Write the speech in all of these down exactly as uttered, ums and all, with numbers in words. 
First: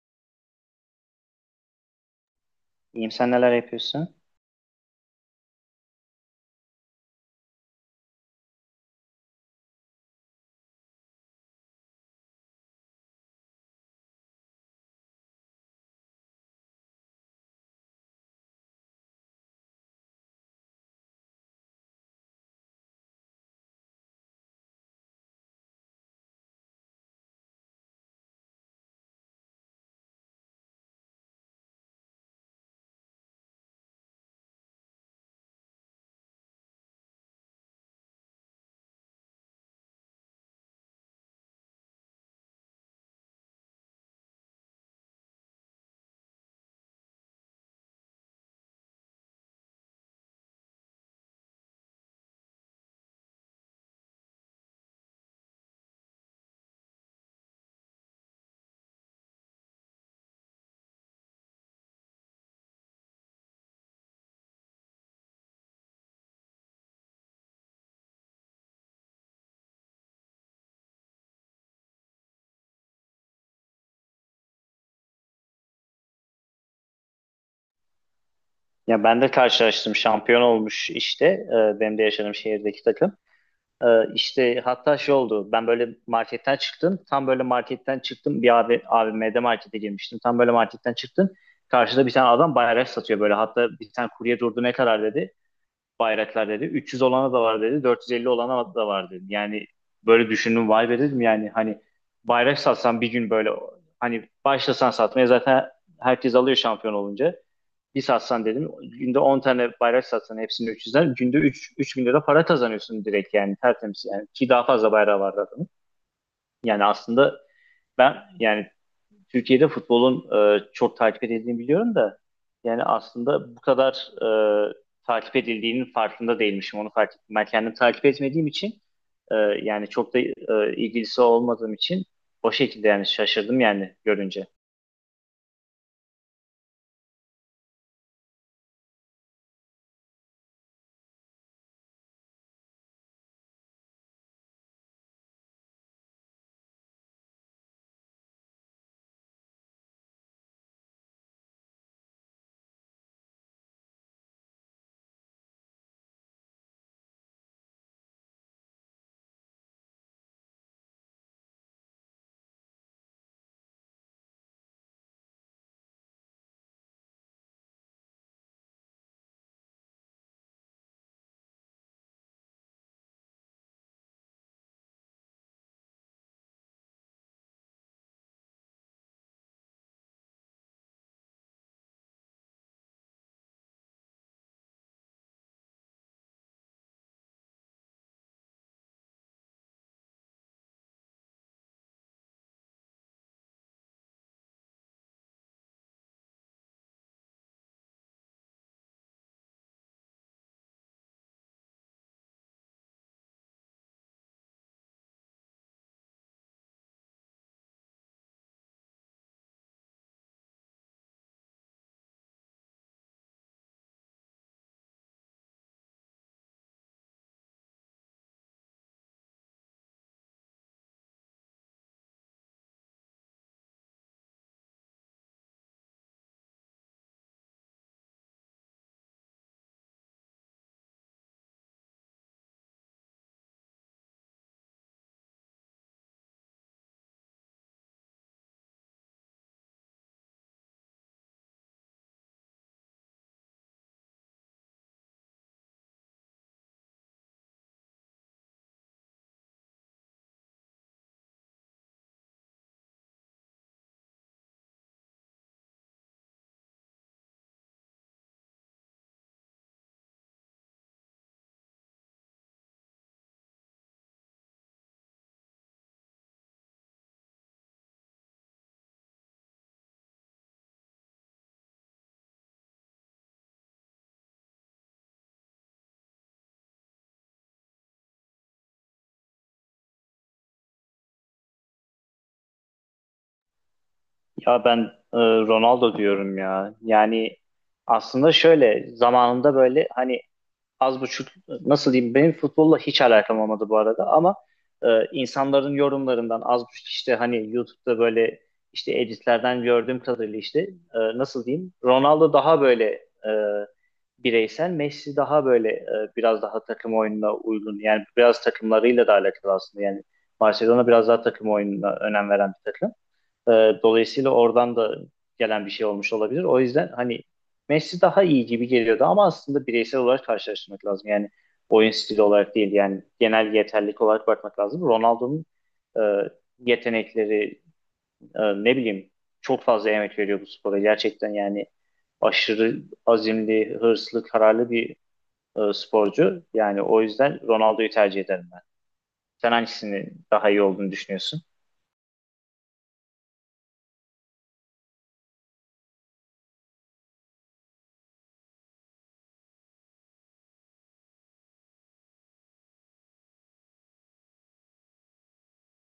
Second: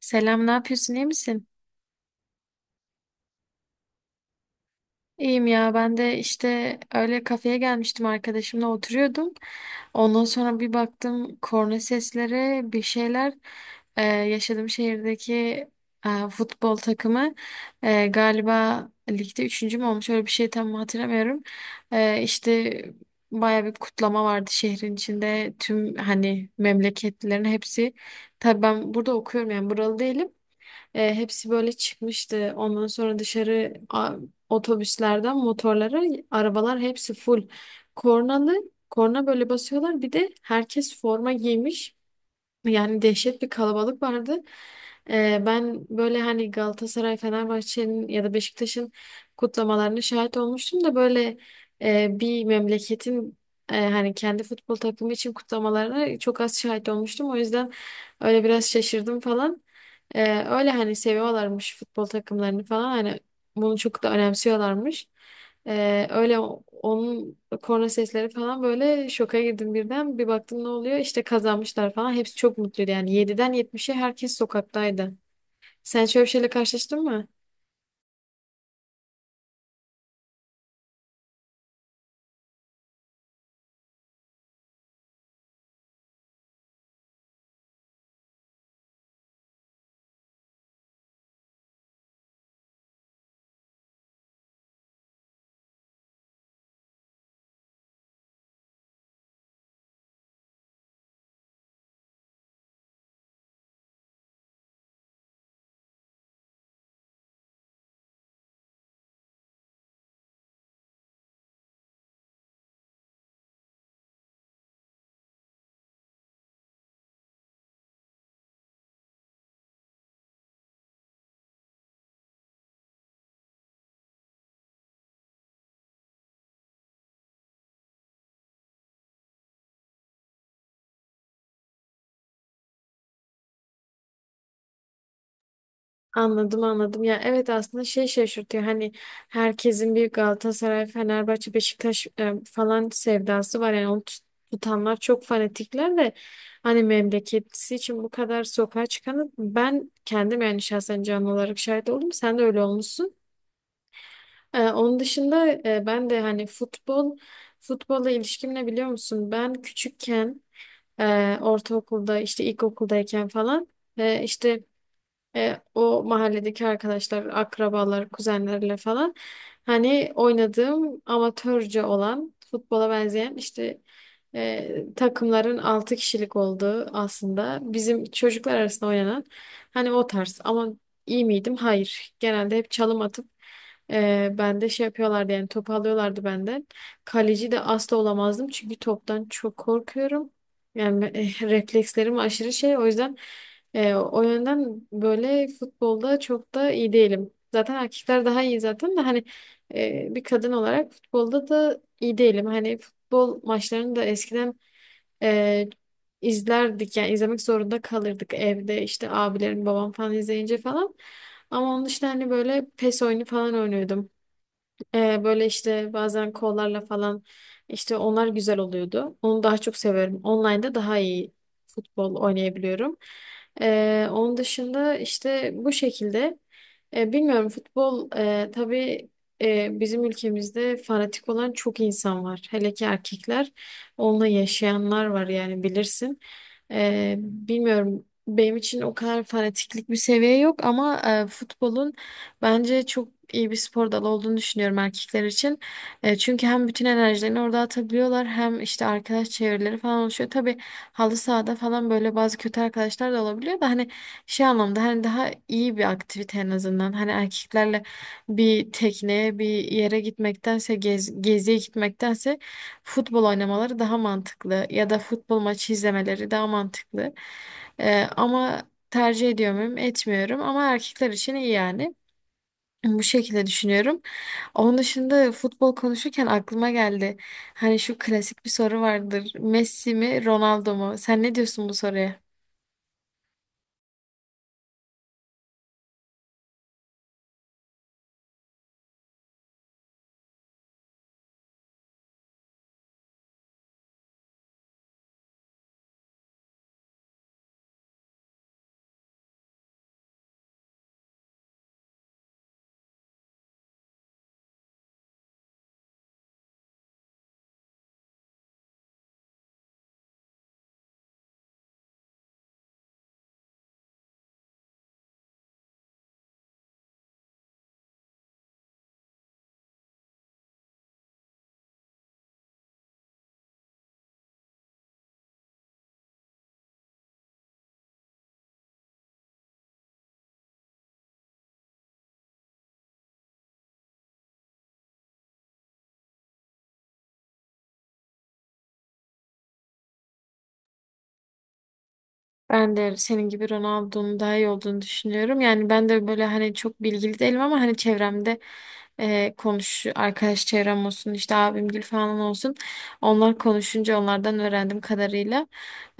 Selam, ne yapıyorsun? İyi misin? İyiyim, sen neler yapıyorsun? İyiyim ya ben de işte öyle kafeye gelmiştim arkadaşımla oturuyordum. Ondan sonra bir baktım korna sesleri bir şeyler. Ee, yaşadığım şehirdeki e, futbol takımı e, galiba ligde üçüncü mü olmuş öyle bir şey tam hatırlamıyorum. Ee, işte baya bir kutlama vardı şehrin içinde tüm hani memleketlilerin hepsi. Tabii ben burada okuyorum yani buralı değilim. E, hepsi böyle çıkmıştı. Ondan sonra dışarı otobüslerden motorlara arabalar hepsi full. Kornalı korna böyle basıyorlar. Bir de herkes forma giymiş. Yani dehşet bir kalabalık vardı. Ee, ben böyle hani Galatasaray, Fenerbahçe'nin ya da Beşiktaş'ın kutlamalarına şahit olmuştum da böyle e, bir memleketin e, hani kendi futbol takımı için kutlamalarına çok az şahit olmuştum. O yüzden öyle biraz şaşırdım falan. Ee, öyle hani seviyorlarmış futbol takımlarını falan hani bunu çok da önemsiyorlarmış. Ee, öyle o- onun korna sesleri falan böyle şoka girdim birden. Bir baktım ne oluyor? İşte kazanmışlar falan. Hepsi çok mutluydu yani. Yediden yetmişe herkes sokaktaydı. Sen şöyle bir şeyle karşılaştın mı? Ya ben de karşılaştım, şampiyon olmuş işte, e, benim de yaşadığım şehirdeki takım. E, işte hatta şey oldu, ben böyle marketten çıktım tam böyle marketten çıktım, bir abi, A V M'de markete girmiştim, tam böyle marketten çıktım. Karşıda bir tane adam bayrak satıyor böyle, hatta bir tane kurye durdu, ne kadar dedi bayraklar, dedi üç yüz olana da var, dedi dört yüz elli olana da var dedi. Yani böyle düşündüm, vay be dedim, yani hani bayrak satsan bir gün, böyle hani başlasan satmaya, zaten herkes alıyor şampiyon olunca. Bir satsan dedim, günde on tane bayrak satsan, hepsini üç yüzden günde üç 3 bin lira para kazanıyorsun direkt, yani tertemiz, yani ki daha fazla bayrağı var adamın. Yani aslında ben, yani Türkiye'de futbolun e, çok takip edildiğini biliyorum da, yani aslında bu kadar e, takip edildiğinin farkında değilmişim, onu fark ettim. Ben kendim takip etmediğim için, e, yani çok da e, ilgilisi olmadığım için, o şekilde yani şaşırdım yani görünce. Anladım, anladım. Ya evet aslında şey şaşırtıyor. Hani herkesin bir Galatasaray, Fenerbahçe, Beşiktaş e, falan sevdası var. Yani onu tut- tutanlar çok fanatikler de hani memleketisi için bu kadar sokağa çıkanı ben kendim yani şahsen canlı olarak şahit oldum. Sen de öyle olmuşsun. Ee, onun dışında e, ben de hani futbol, futbolla ilişkim ne biliyor musun? Ben küçükken e, ortaokulda işte ilkokuldayken falan e, işte e, o mahalledeki arkadaşlar, akrabalar, kuzenlerle falan hani oynadığım amatörce olan futbola benzeyen işte e, takımların altı kişilik olduğu aslında bizim çocuklar arasında oynanan hani o tarz ama iyi miydim? Hayır. Genelde hep çalım atıp e, ben de şey yapıyorlardı yani topu alıyorlardı benden. Kaleci de asla olamazdım çünkü toptan çok korkuyorum. Yani e, reflekslerim aşırı şey o yüzden e, o yönden böyle futbolda çok da iyi değilim. Zaten erkekler daha iyi zaten de hani e, bir kadın olarak futbolda da iyi değilim. Hani futbol maçlarını da eskiden e, izlerdik yani izlemek zorunda kalırdık evde işte abilerim babam falan izleyince falan. Ama onun dışında hani böyle PES oyunu falan oynuyordum. Ee, böyle işte bazen kollarla falan işte onlar güzel oluyordu. Onu daha çok severim. Online'da daha iyi futbol oynayabiliyorum. Ee, onun dışında işte bu şekilde. Ee, bilmiyorum futbol e, tabii e, bizim ülkemizde fanatik olan çok insan var. Hele ki erkekler onunla yaşayanlar var yani bilirsin. Ee, bilmiyorum benim için o kadar fanatiklik bir seviye yok ama e, futbolun bence çok iyi bir spor dalı olduğunu düşünüyorum erkekler için. E, çünkü hem bütün enerjilerini orada atabiliyorlar hem işte arkadaş çevreleri falan oluşuyor. Tabii halı sahada falan böyle bazı kötü arkadaşlar da olabiliyor da hani şey anlamda hani daha iyi bir aktivite en azından. Hani erkeklerle bir tekneye bir yere gitmektense gez, geziye gitmektense futbol oynamaları daha mantıklı ya da futbol maçı izlemeleri daha mantıklı. E, ama tercih ediyor muyum? Etmiyorum ama erkekler için iyi yani. Bu şekilde düşünüyorum. Onun dışında futbol konuşurken aklıma geldi. Hani şu klasik bir soru vardır. Messi mi, Ronaldo mu? Sen ne diyorsun bu soruya? Ya ben, e, Ronaldo diyorum ya. Yani aslında şöyle zamanında böyle hani az buçuk, nasıl diyeyim, benim futbolla hiç alakam olmadı bu arada, ama e, insanların yorumlarından az buçuk işte, hani YouTube'da böyle işte editlerden gördüğüm kadarıyla işte, e, nasıl diyeyim, Ronaldo daha böyle e, bireysel, Messi daha böyle e, biraz daha takım oyununa uygun, yani biraz takımlarıyla da alakalı aslında, yani Barcelona biraz daha takım oyununa önem veren bir takım. E, Dolayısıyla oradan da gelen bir şey olmuş olabilir. O yüzden hani Messi daha iyi gibi geliyordu, ama aslında bireysel olarak karşılaştırmak lazım. Yani oyun stili olarak değil, yani genel yeterlilik olarak bakmak lazım. Ronaldo'nun e, yetenekleri, e, ne bileyim, çok fazla emek veriyor bu spora. Gerçekten yani aşırı azimli, hırslı, kararlı bir e, sporcu. Yani o yüzden Ronaldo'yu tercih ederim ben. Sen hangisini daha iyi olduğunu düşünüyorsun? Ben de senin gibi Ronaldo'nun daha iyi olduğunu düşünüyorum. Yani ben de böyle hani çok bilgili değilim ama hani çevremde e, konuş arkadaş çevrem olsun işte abimgil falan olsun. Onlar konuşunca onlardan öğrendim kadarıyla.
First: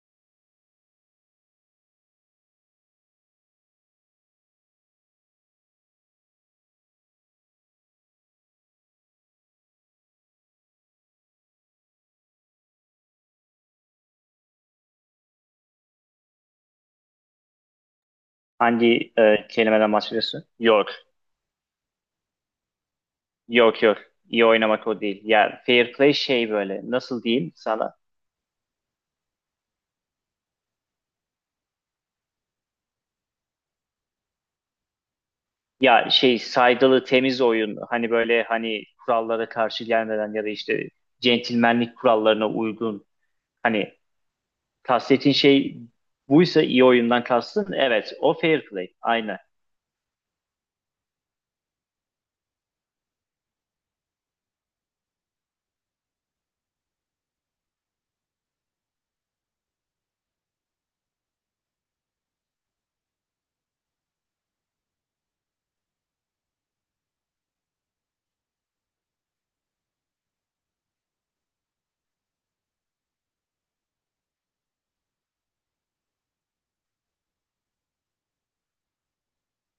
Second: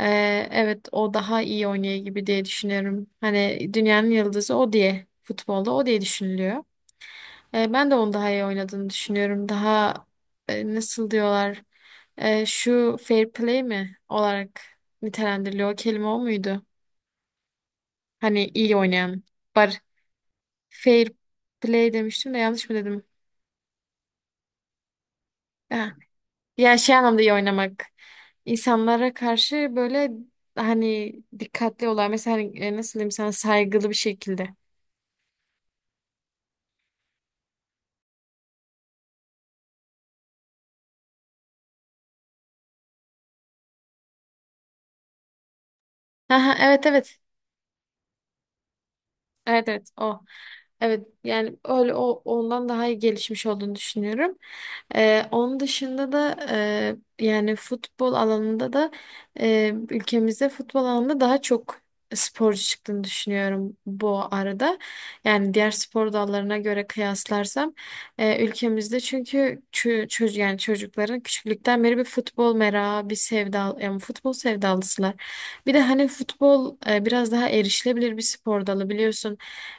E, evet o daha iyi oynuyor gibi diye düşünüyorum. Hani dünyanın yıldızı o diye futbolda o diye düşünülüyor. E, ben de onu daha iyi oynadığını düşünüyorum. Daha e, nasıl diyorlar? E, şu fair play mi olarak nitelendiriliyor. O kelime o muydu? Hani iyi Hangi oynayan. e, Bar kelimeden bahsediyorsun? York. fair play demiştim de yanlış mı dedim? Yok, yok. İyi oynamak o değil. Ya, fair Ha. play şey, Ya böyle şey anlamda nasıl iyi diyeyim oynamak. sana? İnsanlara karşı böyle hani dikkatli olan mesela hani, e, nasıl diyeyim sana saygılı bir şekilde. Ya şey, saygılı temiz oyun. Hani böyle hani kurallara karşı gelmeden, ya da işte centilmenlik kurallarına uygun. Hani kastettiğin şey Aha, buysa, iyi evet, evet. oyundan kastın. Evet, o fair play. Aynen. Evet, evet o. Evet yani öyle o ondan daha iyi gelişmiş olduğunu düşünüyorum. Ee, onun dışında da e, yani futbol alanında da e, ülkemizde futbol alanında daha çok sporcu çıktığını düşünüyorum bu arada. Yani diğer spor dallarına göre kıyaslarsam e, ülkemizde çünkü çö çocuk yani çocukların küçüklükten beri bir futbol merakı, bir sevda yani futbol sevdalısılar. Bir de hani futbol e, biraz daha erişilebilir bir spor dalı biliyorsun.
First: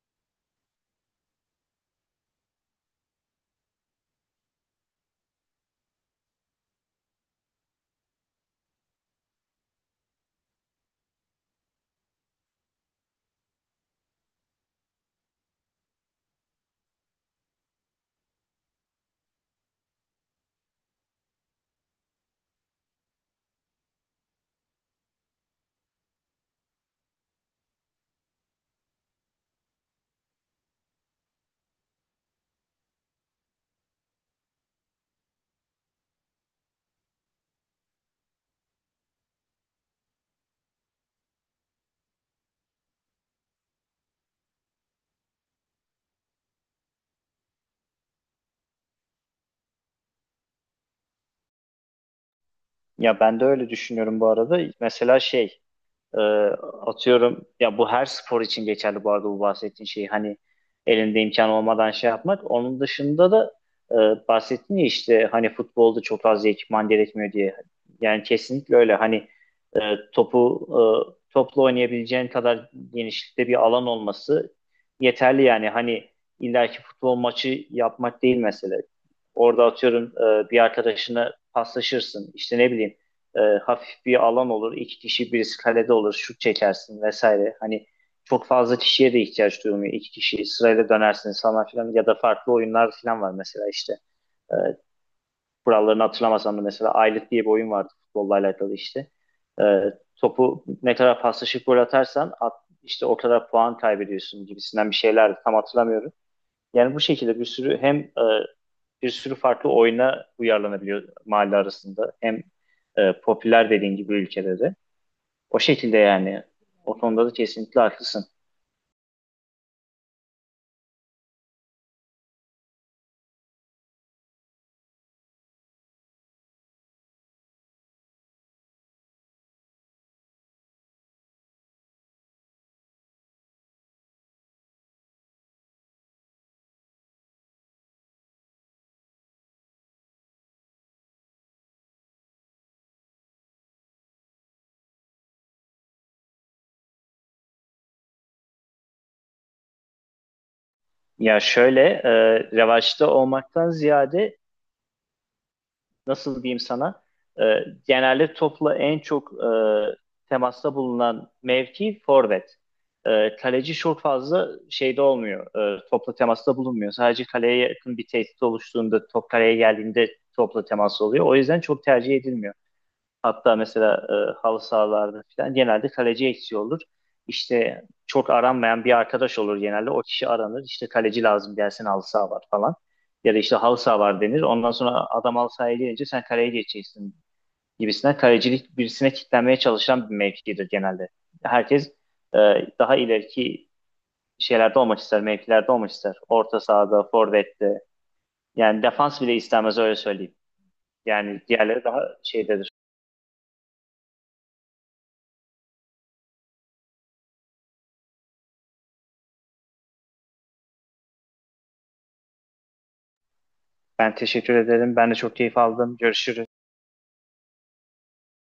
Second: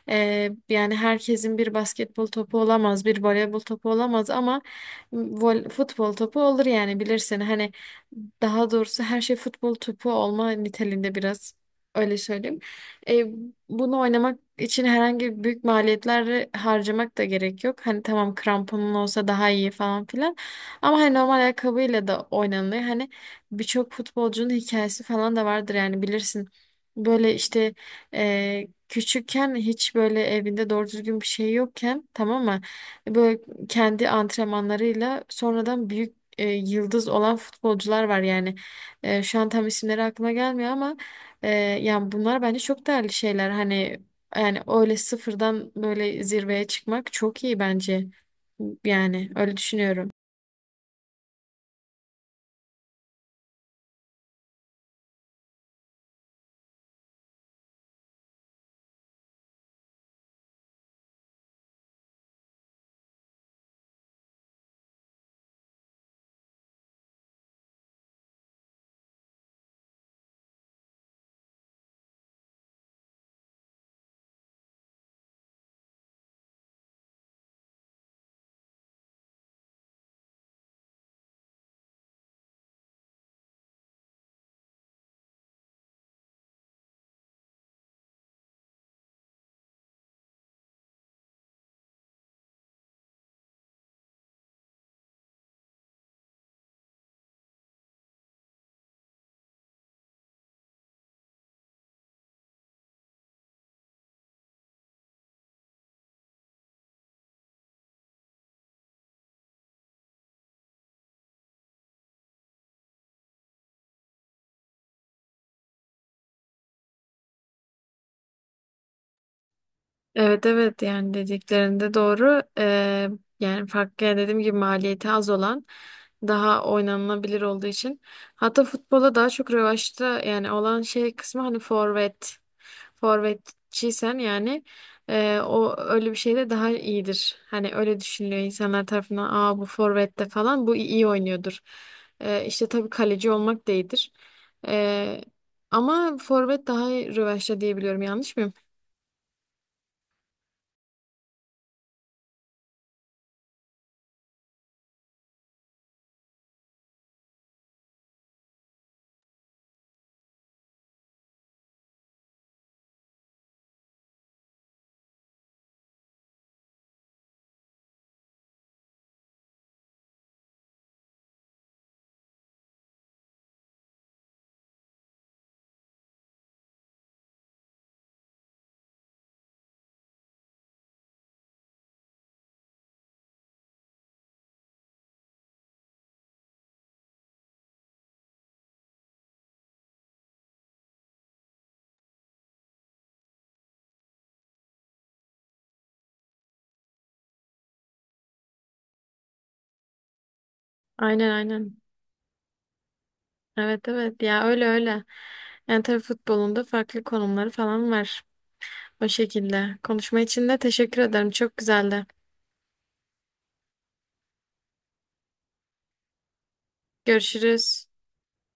Ee, yani herkesin bir basketbol topu olamaz, bir voleybol topu olamaz ama vol- futbol topu olur yani bilirsin. Hani daha doğrusu her şey futbol topu olma niteliğinde biraz öyle söyleyeyim. Ee, bunu oynamak için herhangi büyük maliyetler harcamak da gerek yok. Hani tamam kramponun olsa daha iyi falan filan. Ama hani normal ayakkabıyla da oynanılıyor. Hani birçok futbolcunun hikayesi falan da vardır yani bilirsin. Böyle işte küçükken hiç böyle evinde doğru düzgün bir şey yokken tamam mı? Böyle kendi antrenmanlarıyla sonradan büyük e, yıldız olan futbolcular var yani. E, şu an tam isimleri aklıma gelmiyor ama e, yani bunlar bence çok değerli şeyler. Hani yani öyle sıfırdan böyle zirveye çıkmak çok iyi bence. Yani öyle düşünüyorum. Ya ben de öyle düşünüyorum bu arada. Mesela şey, Ee, atıyorum ya, bu her spor için geçerli bu arada, bu bahsettiğin şey hani elinde imkan olmadan şey yapmak. Onun dışında da, e, bahsettin ya işte hani futbolda çok fazla ekipman gerekmiyor diye. Yani kesinlikle öyle, hani e, topu e, topla oynayabileceğin kadar genişlikte bir alan olması yeterli, yani hani illaki futbol maçı yapmak değil mesele. Orada atıyorum e, bir arkadaşına paslaşırsın işte, ne bileyim, e, hafif bir alan olur. iki kişi, birisi kalede olur. Şut çekersin vesaire. Hani çok fazla kişiye de ihtiyaç duyulmuyor. İki kişi sırayla dönersiniz falan filan, ya da farklı oyunlar filan var mesela işte. E, Kurallarını hatırlamasam da, mesela Aylık diye bir oyun vardı futbolla alakalı işte. E, Topu ne kadar paslaşıp gol atarsan at, işte o kadar puan kaybediyorsun gibisinden bir şeyler, tam hatırlamıyorum. Yani bu şekilde bir sürü hem e, bir sürü farklı oyuna uyarlanabiliyor mahalle arasında. Hem e, popüler, dediğin gibi ülkede de. O şekilde yani. O konuda da kesinlikle haklısın. Evet, evet yani dediklerinde doğru. Ee, yani farklı yani dediğim gibi maliyeti az olan daha oynanılabilir olduğu için. Hatta futbola daha çok revaçta yani olan şey kısmı hani forvet. Forvetçiysen yani e, o öyle bir şey de daha iyidir. Hani öyle düşünülüyor insanlar tarafından. Aa bu forvette falan bu iyi oynuyordur. Ee, işte tabii kaleci olmak da iyidir. Ee, ama forvet daha rövaşta diyebiliyorum yanlış mıyım? Ya şöyle, e, revaçta olmaktan ziyade, nasıl diyeyim sana, e, genelde topla en çok e, temasta bulunan mevki forvet. E, kaleci çok fazla şeyde olmuyor. E, topla temasta bulunmuyor. Sadece kaleye yakın bir tehdit oluştuğunda, top kaleye geldiğinde topla temas oluyor. O yüzden çok tercih edilmiyor. Hatta mesela e, halı sahalarda falan genelde kaleci eksiği olur. İşte çok aranmayan bir arkadaş olur genelde. O kişi aranır. İşte kaleci lazım, gelsin halı saha var falan. Ya da işte halı saha var denir. Ondan sonra adam halı sahaya gelince, sen kaleye geçeceksin gibisinden. Kalecilik, birisine kitlenmeye çalışan bir mevkidir genelde. Herkes e, daha ileriki şeylerde olmak ister, mevkilerde olmak ister. Orta sahada, forvette. Yani defans bile istemez, öyle söyleyeyim. Aynen, Yani aynen. diğerleri daha şeydedir. Evet, evet ya öyle, öyle. Yani tabii futbolunda farklı konumları falan var. O şekilde. Konuşma için de teşekkür ederim. Çok güzeldi. Ben teşekkür ederim. Ben de çok keyif aldım. Görüşürüz. Görüşürüz.